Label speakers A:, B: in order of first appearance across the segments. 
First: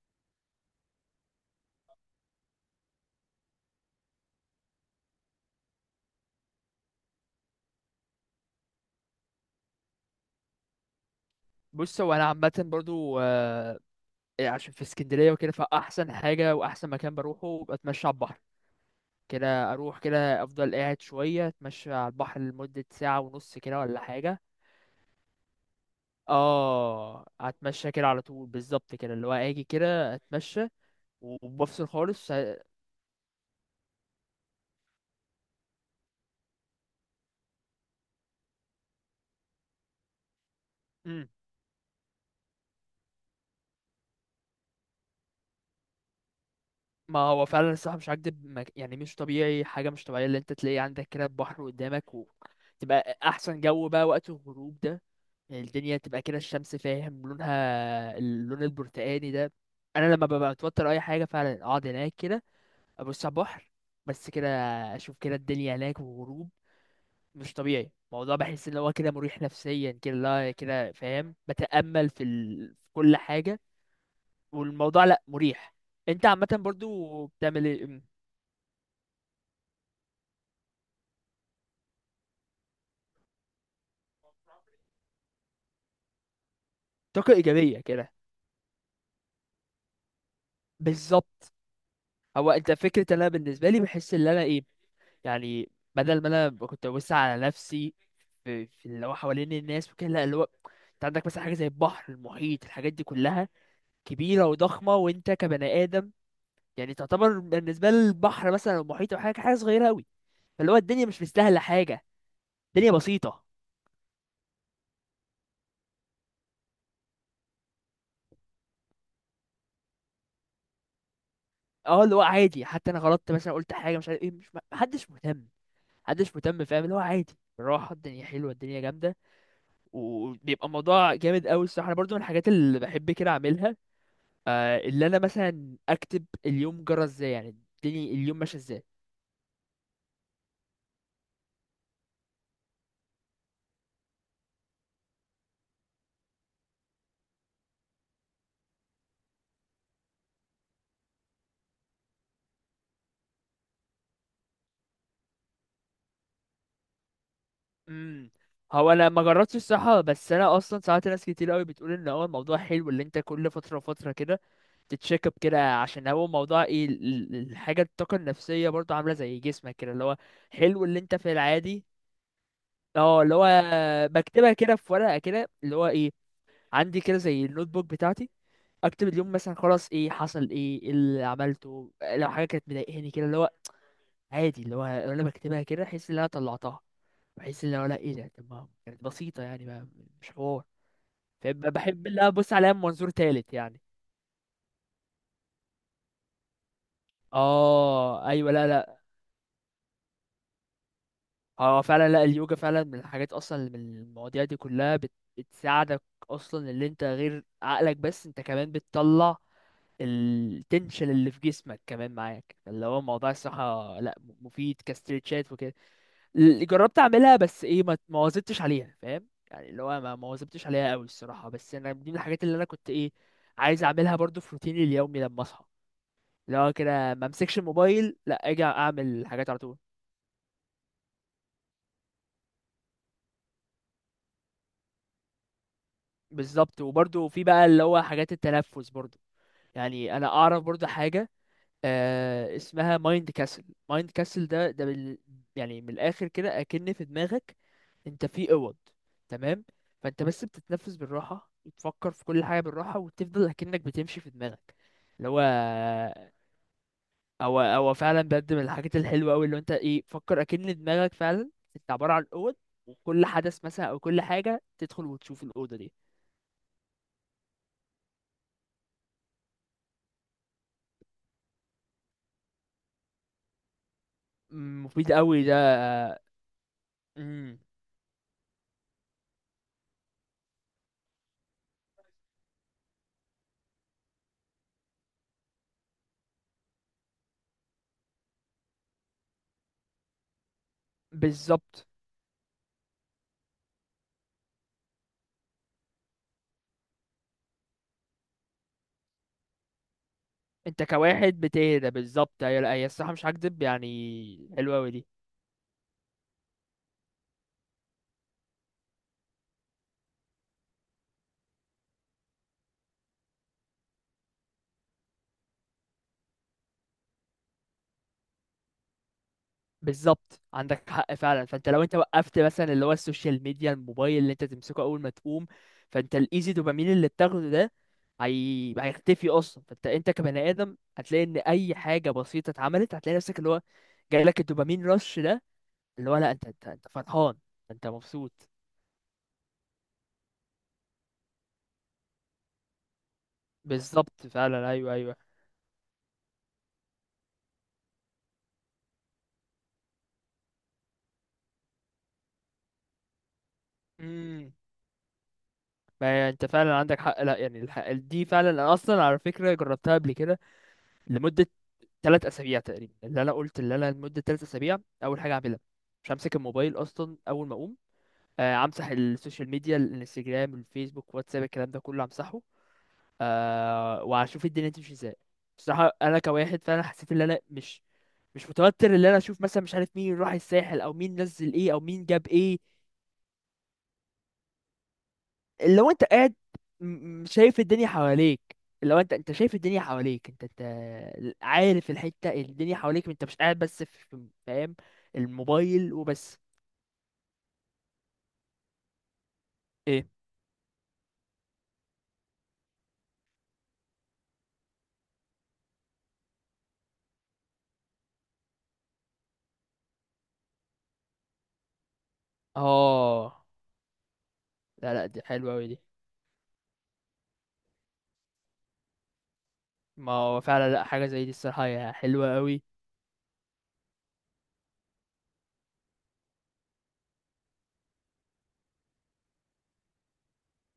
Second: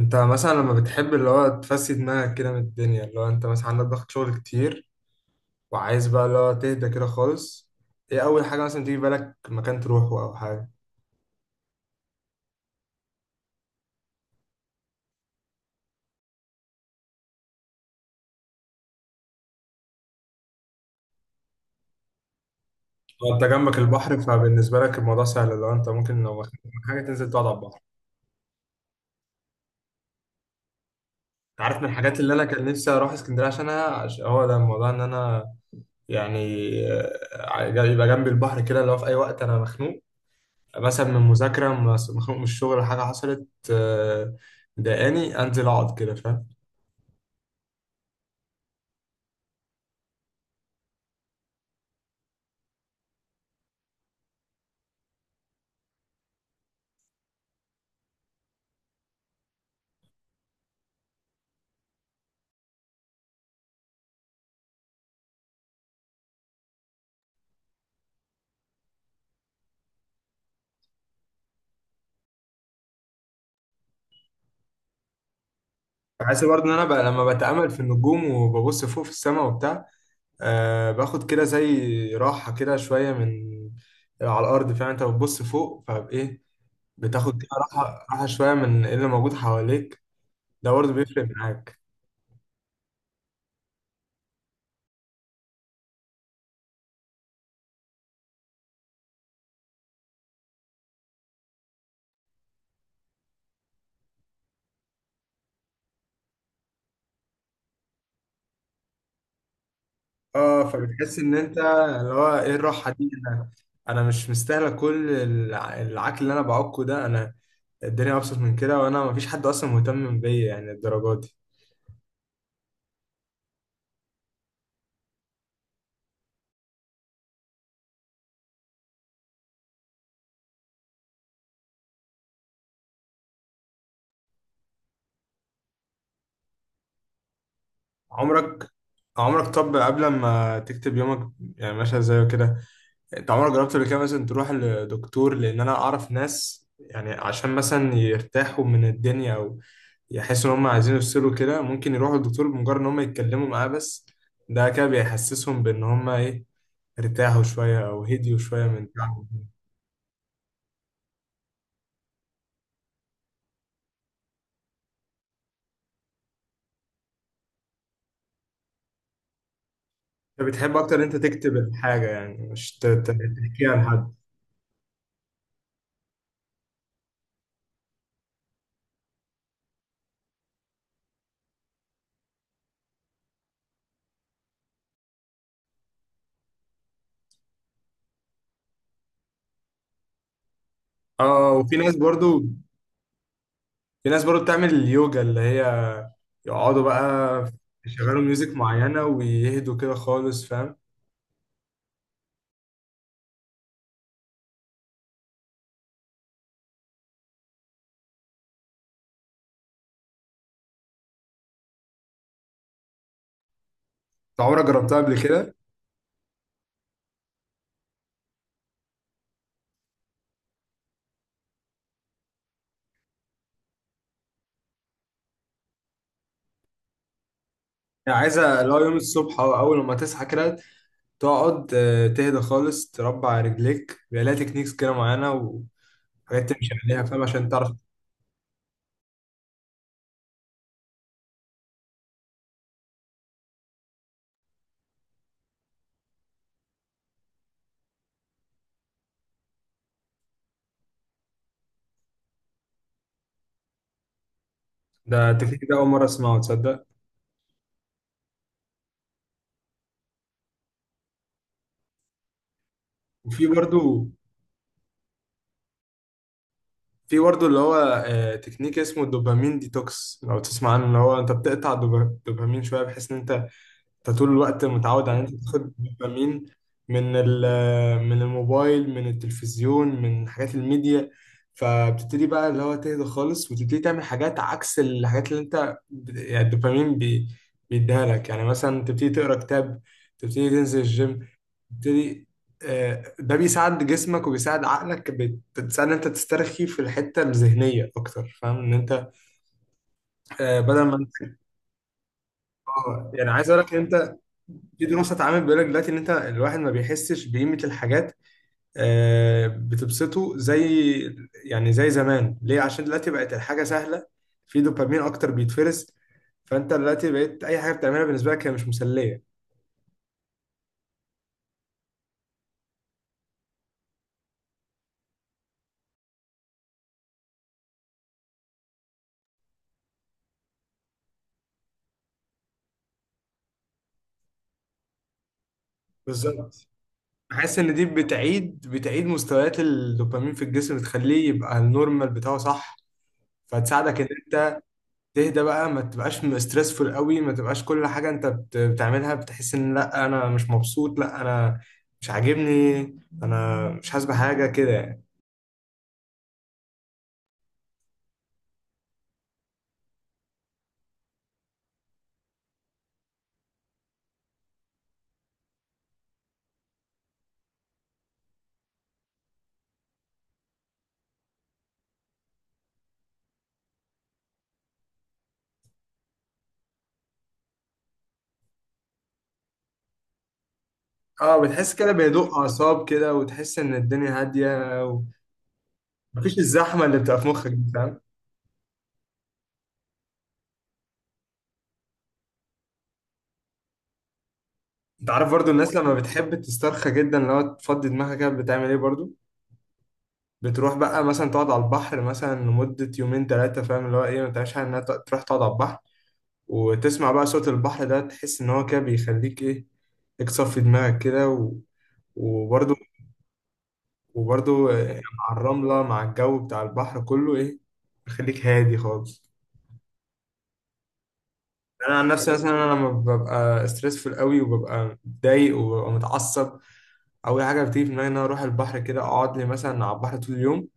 A: انت مثلا لما بتحب اللي هو تفسي دماغك كده من الدنيا، اللي هو انت مثلا عندك ضغط شغل كتير، وعايز بقى اللي هو تهدى كده خالص. ايه اول حاجة مثلا تيجي في بالك، مكان تروحه او حاجة؟
B: بص، هو انا عامه برضو عشان في اسكندريه وكده، فاحسن حاجه واحسن مكان بروحه بتمشى على البحر كده. اروح كده، افضل قاعد شويه اتمشى على البحر لمده ساعه
A: لو انت
B: ونص
A: جنبك
B: كده ولا
A: البحر
B: حاجه.
A: فبالنسبة لك الموضوع سهل، اللي هو انت ممكن لو مخنوق من حاجة تنزل
B: اه،
A: تقعد على البحر.
B: اتمشى كده على طول، بالظبط كده، اللي هو اجي كده اتمشى
A: انت عارف من
B: وبفصل
A: الحاجات
B: خالص.
A: اللي انا كان نفسي اروح اسكندرية عشانها هو ده الموضوع ان انا يعني يبقى جنبي البحر كده، اللي هو في اي وقت انا مخنوق مثلا من
B: امم
A: مذاكرة مخنوق من الشغل، حاجة حصلت مضايقاني، انزل اقعد كده، فاهم؟
B: ما هو فعلا الصراحة مش هكدب، يعني مش طبيعي، حاجة مش طبيعية اللي انت تلاقي عندك كده البحر قدامك، وتبقى أحسن جو بقى وقت الغروب ده. يعني الدنيا تبقى كده، الشمس فاهم لونها اللون البرتقاني ده. أنا لما ببقى متوتر أي حاجة، فعلا أقعد هناك كده، أبص على البحر، بس كده، أشوف كده الدنيا هناك والغروب. مش طبيعي الموضوع، بحس إن هو كده مريح نفسيا كده، لا كده فاهم، بتأمل في كل حاجة. والموضوع لأ مريح. انت
A: بحس
B: عامة
A: برضه ان انا بقى لما
B: برضو بتعمل
A: بتامل في
B: ايه؟
A: النجوم وببص فوق في السماء وبتاع، باخد كده زي راحه كده شويه من على الارض، فاهم؟ انت بتبص فوق فايه،
B: طاقة
A: بتاخد كده
B: إيجابية
A: راحه
B: كده؟
A: راحه شويه من إيه اللي موجود حواليك. ده برضه بيفرق
B: بالظبط.
A: معاك.
B: هو أنت فكرة إن أنا بالنسبة لي بحس إن أنا إيه، يعني بدل ما أنا كنت ببص على نفسي في اللي هو حوالين الناس وكده، لا اللي هو أنت عندك مثلا حاجة زي البحر، المحيط، الحاجات دي كلها كبيرة وضخمة، وأنت كبني آدم يعني تعتبر بالنسبة للبحر مثلا أو المحيط أو حاجة، حاجة صغيرة أوي.
A: اه
B: فاللي هو الدنيا
A: فبتحس
B: مش
A: ان انت
B: مستاهلة حاجة،
A: اللي هو ايه الراحه
B: الدنيا
A: دي،
B: بسيطة.
A: انا مش مستاهله كل العك اللي انا بعكه ده، انا الدنيا ابسط من كده، وانا مفيش حد اصلا مهتم بيا يعني الدرجات دي.
B: اه، اللي هو عادي، حتى أنا غلطت مثلا قلت حاجة مش عارف إيه، مش محدش مهتم، محدش مهتم فاهم، اللي هو عادي بالراحة. الدنيا حلوة، الدنيا جامدة، وبيبقى الموضوع جامد قوي. الصراحه انا برضو من الحاجات اللي بحب كده اعملها، آه، اللي انا مثلا اكتب اليوم جرى ازاي، يعني الدنيا اليوم ماشي
A: عمرك
B: ازاي.
A: عمرك طب قبل ما تكتب يومك يعني ماشي ازاي وكده، انت عمرك جربت قبل كده مثلا تروح لدكتور؟ لان انا اعرف ناس يعني عشان مثلا يرتاحوا من الدنيا او يحسوا ان هم عايزين يفصلوا كده، ممكن يروحوا للدكتور بمجرد ان هم يتكلموا معاه بس، ده كده بيحسسهم بان هم ايه، ارتاحوا شوية او
B: امم
A: هديوا شوية من
B: هو انا ما
A: تعبهم.
B: جربتش الصراحه، بس انا اصلا ساعات ناس كتير قوي بتقول ان هو الموضوع حلو، اللي انت كل فتره وفتره كده تتشيك اب كده، عشان هو موضوع ايه الحاجه، الطاقه النفسيه برضو عامله زي جسمك كده اللي هو
A: انت بتحب
B: حلو،
A: اكتر
B: اللي
A: ان
B: انت
A: انت
B: في
A: تكتب
B: العادي.
A: الحاجة يعني مش
B: اه، اللي هو
A: تحكيها لحد؟
B: بكتبها كده في ورقه كده، اللي هو ايه، عندي كده زي النوت بوك بتاعتي، اكتب اليوم مثلا خلاص ايه حصل، ايه إيه اللي عملته، لو حاجه كانت مضايقاني كده، اللي هو عادي. اللي هو انا بكتبها كده، احس ان انا طلعتها، بحس ان هو لا ايه ده، طب ما كانت بسيطه يعني، ما مش حوار.
A: اه، وفي ناس
B: فبحب اللي أنا
A: برضو
B: ابص عليها من منظور تالت يعني.
A: في ناس برضو بتعمل اليوجا اللي هي يقعدوا بقى يشغلوا
B: اه
A: ميوزك
B: ايوه، لا لا.
A: معينة ويهدوا كده خالص، فاهم؟
B: اه فعلا، لا اليوجا فعلا من الحاجات، اصلا من المواضيع دي كلها بتساعدك، اصلا اللي انت غير عقلك، بس انت كمان بتطلع التنشن اللي في جسمك كمان معاك، اللي هو موضوع الصحة، لا
A: انت عمرك
B: مفيد
A: جربتها قبل
B: كاستريتشات
A: كده؟
B: وكده. جربت اعملها بس ايه، ما واظبتش عليها فاهم، يعني اللي هو ما واظبتش عليها قوي الصراحه، بس انا دي من الحاجات اللي انا كنت ايه، عايز اعملها برضو في روتيني اليومي لما اصحى، اللي هو كده ما امسكش الموبايل،
A: يعني
B: لا
A: عايزة
B: اجي
A: لو يوم
B: اعمل
A: الصبح
B: حاجات
A: أو
B: على طول.
A: أول ما تصحى كده، تقعد تهدى خالص، تربع رجليك، بيبقى لها تكنيكس كده معينة، وحاجات تمشي
B: بالظبط.
A: عليها، فاهم
B: وبرضو في
A: عشان
B: بقى
A: تعرف؟
B: اللي هو حاجات التنفس برضو، يعني انا اعرف برضو حاجه، آه، اسمها مايند كاسل. مايند كاسل ده يعني من الاخر كده، اكن في دماغك انت في اوض، تمام؟ فانت بس بتتنفس بالراحه، وتفكر في كل حاجه بالراحه، وتفضل اكنك بتمشي في دماغك. اللي
A: ده
B: هو،
A: التكنيك ده أول مرة أسمعه تصدق.
B: او فعلا بجد من الحاجات الحلوه قوي، اللي انت ايه فكر اكن دماغك فعلا انت عباره عن اوض، وكل
A: وفي
B: حدث مثلا او
A: برضو
B: كل حاجه تدخل وتشوف الاوضه دي.
A: في برضو اللي هو تكنيك اسمه الدوبامين ديتوكس، لو تسمع عنه، اللي هو أنت بتقطع الدوبامين شوية، بحيث إن أنت، انت طول الوقت متعود
B: مفيد
A: على ان انت
B: قوي ده.
A: تاخد دوبامين
B: مم،
A: من الموبايل، من التلفزيون، من حاجات الميديا. فبتبتدي بقى اللي هو تهدى خالص، وتبتدي تعمل حاجات عكس الحاجات اللي انت يعني الدوبامين بيديها لك، يعني مثلا تبتدي تقرا كتاب، تبتدي تنزل الجيم،
B: بالظبط.
A: تبتدي ده بيساعد جسمك وبيساعد عقلك، بتساعد ان انت تسترخي في الحتة الذهنية اكتر، فاهم ان انت بدل
B: انت
A: ما انت.
B: كواحد بتهدى، بالظبط. هي لا، هي
A: اه
B: الصراحه مش
A: يعني عايز اقول
B: هكدب
A: لك ان انت،
B: يعني، حلوه
A: في
B: قوي دي.
A: دراسه اتعملت بيقول لك دلوقتي ان انت الواحد ما بيحسش بقيمه الحاجات بتبسطه زي، يعني زي زمان، ليه؟ عشان دلوقتي بقت الحاجه سهله، في دوبامين اكتر بيتفرز، فانت دلوقتي بقيت اي حاجه بتعملها بالنسبه لك هي مش مسليه.
B: بالظبط عندك حق فعلا، فانت لو انت وقفت مثلا اللي هو السوشيال ميديا، الموبايل اللي انت تمسكه اول ما تقوم، فانت الايزي دوبامين اللي بتاخده ده هيختفي اصلا. فانت انت كبني ادم هتلاقي ان اي حاجه بسيطه اتعملت، هتلاقي نفسك اللي هو جاي لك الدوبامين رش ده، اللي هو لا انت انت,
A: بالظبط،
B: انت فرحان،
A: حاسس ان دي
B: انت مبسوط.
A: بتعيد مستويات الدوبامين في الجسم، بتخليه يبقى النورمال بتاعه، صح؟ فتساعدك ان
B: بالظبط
A: انت
B: فعلا، ايوه ايوه.
A: تهدى بقى، ما تبقاش مسترسفول قوي، ما تبقاش كل حاجة انت بتعملها بتحس ان لا انا مش مبسوط، لا انا مش عاجبني، انا مش حاسس بحاجة
B: مم.
A: كده يعني.
B: ما هي انت فعلا عندك حق، لا يعني الحق دي فعلا، انا اصلا على فكره جربتها قبل كده، لمده ثلاث اسابيع تقريبا. اللي انا قلت اللي انا لمده ثلاث اسابيع، اول حاجه اعملها مش همسك الموبايل اصلا اول ما اقوم، امسح السوشيال ميديا، الانستجرام، الفيسبوك، واتساب، الكلام ده كله امسحه، أه، واشوف الدنيا تمشي ازاي. بصراحه انا كواحد فعلا حسيت ان انا مش متوتر، ان انا اشوف مثلا مش عارف مين راح الساحل، او مين
A: اه
B: نزل ايه،
A: بتحس
B: او
A: كده
B: مين جاب
A: بهدوء
B: ايه.
A: اعصاب كده، وتحس ان الدنيا هادية،
B: لو انت قاعد،
A: ومفيش الزحمة اللي بتبقى في مخك
B: شايف
A: دي،
B: الدنيا
A: فاهم؟
B: حواليك، لو انت شايف الدنيا حواليك، انت عارف الحتة، الدنيا حواليك، انت مش قاعد بس في فاهم
A: انت عارف برضو الناس
B: الموبايل
A: لما
B: وبس.
A: بتحب تسترخى جدا لو تفضي دماغها كده بتعمل ايه برضو؟
B: ايه؟
A: بتروح بقى مثلا تقعد على البحر مثلا لمدة يومين ثلاثة، فاهم؟ اللي هو ايه ما تعيش انها تروح تقعد على البحر، وتسمع بقى صوت البحر ده، تحس إن هو كده بيخليك إيه، ليك صفي دماغك كده وبرضه
B: اه،
A: وبرضه
B: لا لا دي
A: مع
B: حلوة أوي دي.
A: الرملة مع الجو بتاع البحر كله إيه، بيخليك هادي خالص.
B: ما هو فعلا لا، حاجة زي دي الصراحة هي
A: أنا عن نفسي
B: حلوة
A: مثلا،
B: أوي.
A: أنا لما ببقى ستريسفول قوي وببقى متضايق وببقى متعصب، أول حاجة بتيجي في دماغي إن أنا أروح البحر، كده أقعد لي مثلا على البحر طول اليوم،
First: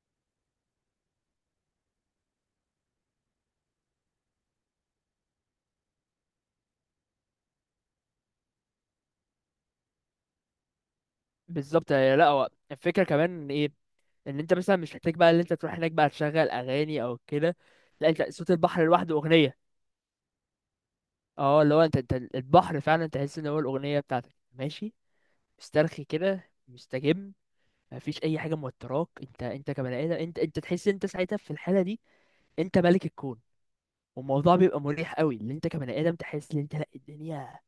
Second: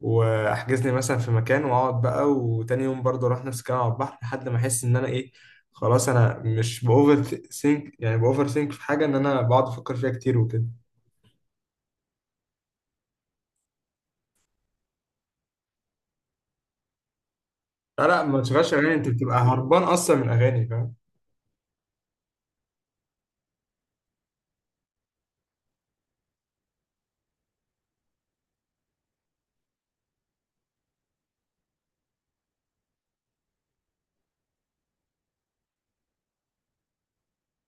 A: واحجز لي مثلا في مكان واقعد بقى، وتاني يوم برضه اروح نفس الكلام على البحر لحد ما احس ان انا ايه، خلاص انا مش باوفر ثينك، يعني باوفر ثينك في حاجه ان انا بقعد افكر فيها كتير وكده.
B: بالظبط. هي- لا، هو الفكرة كمان إن ايه، ان انت مثلا مش محتاج بقى ان انت تروح هناك بقى تشغل اغاني او كده.
A: لا
B: لا، انت
A: لا، ما
B: صوت
A: تشغلش
B: البحر
A: اغاني، انت
B: لوحده
A: بتبقى
B: اغنية.
A: هربان اصلا من اغاني، فاهم؟
B: اه اللي هو انت، انت البحر فعلا تحس ان هو الاغنية بتاعتك، ماشي مسترخي كده، مستجم، مفيش اي حاجه موتراك. انت كبني ادم، انت تحس انت ساعتها في الحاله دي انت ملك الكون. والموضوع بيبقى مريح قوي، اللي انت كبني ادم تحس ان انت لا، الدنيا،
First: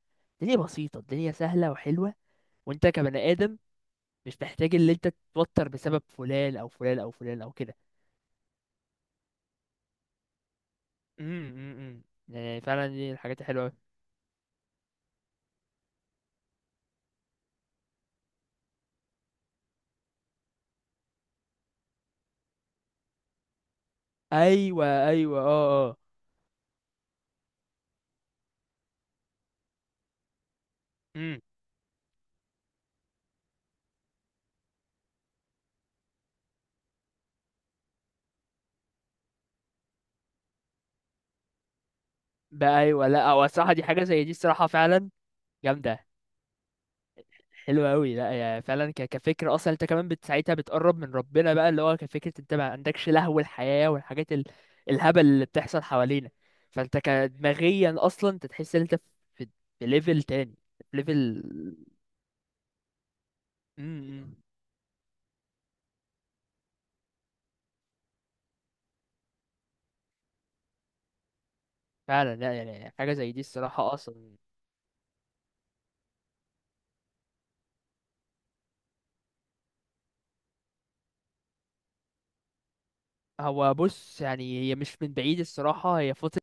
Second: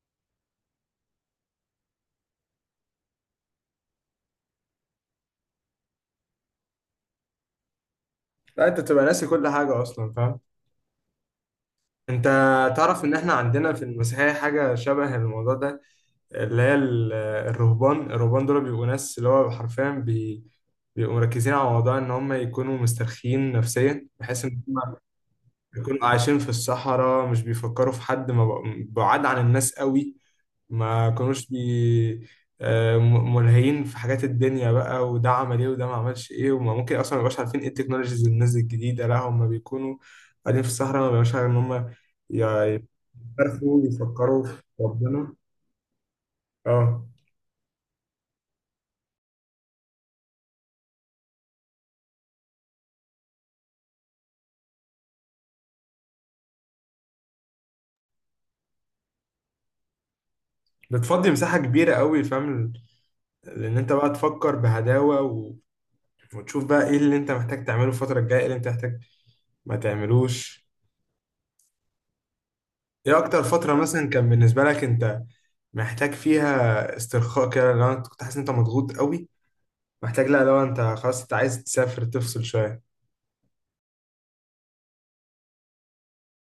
B: الدنيا بسيطه، الدنيا سهله وحلوه، وانت كبني ادم مش محتاج اللي انت تتوتر بسبب فلان او فلان او فلان او كده.
A: لا انت بتبقى ناسي كل حاجه اصلا، فاهم؟
B: امم امم
A: انت
B: يعني فعلا
A: تعرف
B: دي
A: ان احنا
B: الحاجات الحلوه أوي.
A: عندنا في المسيحيه حاجه شبه الموضوع ده، اللي هي الرهبان دول بيبقوا ناس اللي هو حرفيا بيبقوا مركزين على موضوع ان هم يكونوا مسترخيين نفسيا، بحيث ان
B: ايوه
A: هم
B: ايوه، اه اه.
A: بيكونوا عايشين في الصحراء، مش بيفكروا في حد، ما بق- بعاد عن الناس قوي، ما
B: امم
A: كانوش ملهيين في حاجات الدنيا بقى، وده عمل ايه وده ما عملش ايه، وما ممكن اصلا ما يبقاش عارفين ايه التكنولوجيز اللي نزلت الجديده، لا هم بيكونوا قاعدين في الصحراء، ما بيبقاش عارف ان هم
B: بقى
A: ي-
B: ايوه، لا هو الصراحه
A: يعرفوا
B: دي حاجه زي دي
A: يفكروا في
B: الصراحه فعلا
A: ربنا.
B: جامده.
A: اه
B: حلو قوي، لا يا فعلا، كفكره اصلا انت كمان ساعتها بتقرب من ربنا بقى، اللي هو كفكره انت ما عندكش لهو الحياه والحاجات الهبل اللي بتحصل حوالينا. فانت كدماغيا اصلا انت تحس ان انت في، في ليفل تاني، في
A: بتفضي
B: ليفل.
A: مساحة كبيرة قوي، فاهم لان انت بقى
B: امم
A: تفكر بهداوة وتشوف بقى ايه اللي انت محتاج تعمله الفترة الجاية، ايه اللي انت محتاج ما تعملوش.
B: فعلا، لا يعني حاجه
A: ايه
B: زي دي
A: اكتر فترة
B: الصراحه
A: مثلا كان
B: اصلا.
A: بالنسبة لك انت محتاج فيها استرخاء كده؟ لو انت كنت حاسس ان انت مضغوط قوي، محتاج، لا لو انت خلاص انت عايز تسافر تفصل شوية.
B: هو بص، يعني هي مش من بعيد الصراحه، هي فتره،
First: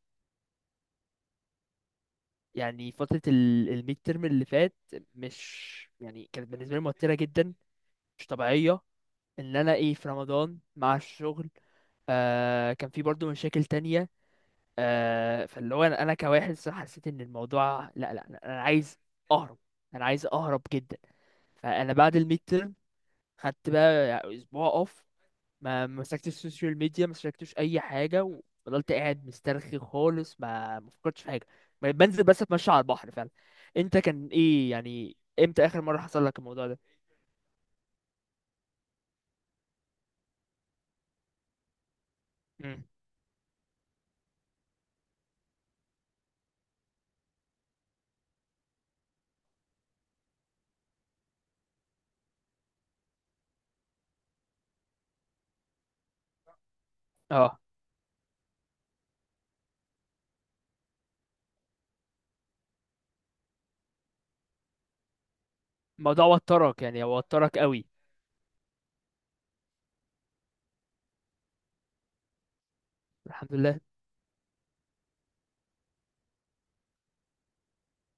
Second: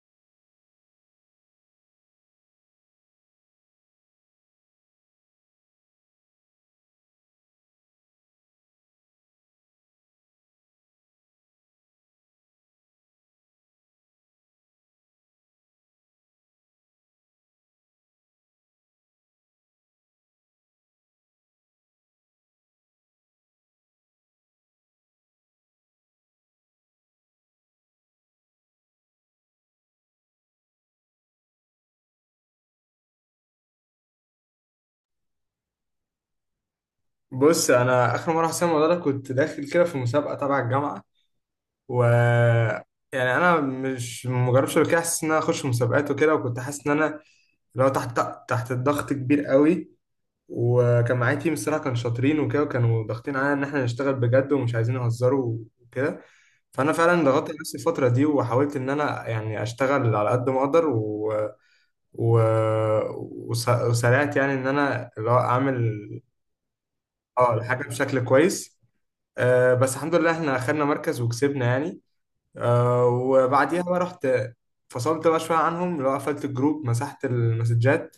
B: يعني فتره الميد ترم اللي فات، مش يعني كانت بالنسبه لي موتره جدا، مش طبيعيه، ان انا ايه في رمضان مع الشغل. آه، كان في برضو مشاكل تانية. آه، فاللي هو انا، أنا كواحد صراحة حسيت ان الموضوع لا لا لا، انا عايز اهرب، انا عايز اهرب جدا. فانا بعد الميد تيرم خدت بقى اسبوع اوف، ما مسكتش السوشيال ميديا، ما مسكتش اي حاجة، وفضلت قاعد مسترخي خالص، ما فكرتش في حاجة، بنزل بس اتمشى على البحر فعلا. انت كان ايه يعني، امتى اخر مرة حصل لك الموضوع ده؟
A: بص، انا اخر مرة حسيت الموضوع ده كنت داخل كده في مسابقة تبع الجامعة و
B: مم.
A: يعني انا مش مجربش قبل كده، حاسس ان انا اخش مسابقات وكده، وكنت حاسس ان انا لو تحت الضغط كبير قوي. وكان معايا تيم، الصراحة كانوا شاطرين وكده، وكانوا ضاغطين علينا ان احنا نشتغل بجد ومش عايزين نهزروا وكده، فانا فعلا ضغطت
B: اه،
A: نفسي الفتره دي، وحاولت ان انا يعني اشتغل على قد ما اقدر و... وسرعت يعني ان انا اللي هو اعمل
B: الموضوع وترك يعني،
A: اه
B: وترك قوي.
A: الحاجه بشكل كويس. بس الحمد لله احنا اخدنا مركز وكسبنا يعني،
B: الحمد لله.
A: وبعديها بقى رحت، فصلت بقى شويه عنهم، اللي هو قفلت الجروب، مسحت المسجات،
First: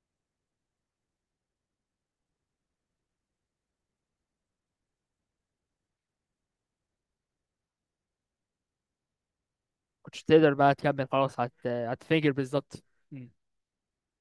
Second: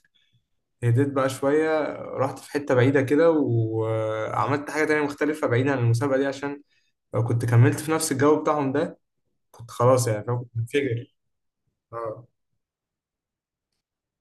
A: هديت بقى شويه، رحت في حته بعيده كده وعملت حاجه تانية مختلفه بعيدا عن المسابقه دي، عشان لو كنت كملت في نفس الجو بتاعهم ده كنت خلاص، يعني
B: كنتش
A: فاهم؟
B: تقدر
A: كنت
B: بقى تكمل
A: منفجر
B: خلاص،
A: اه.
B: هتنفجر بالظبط. م.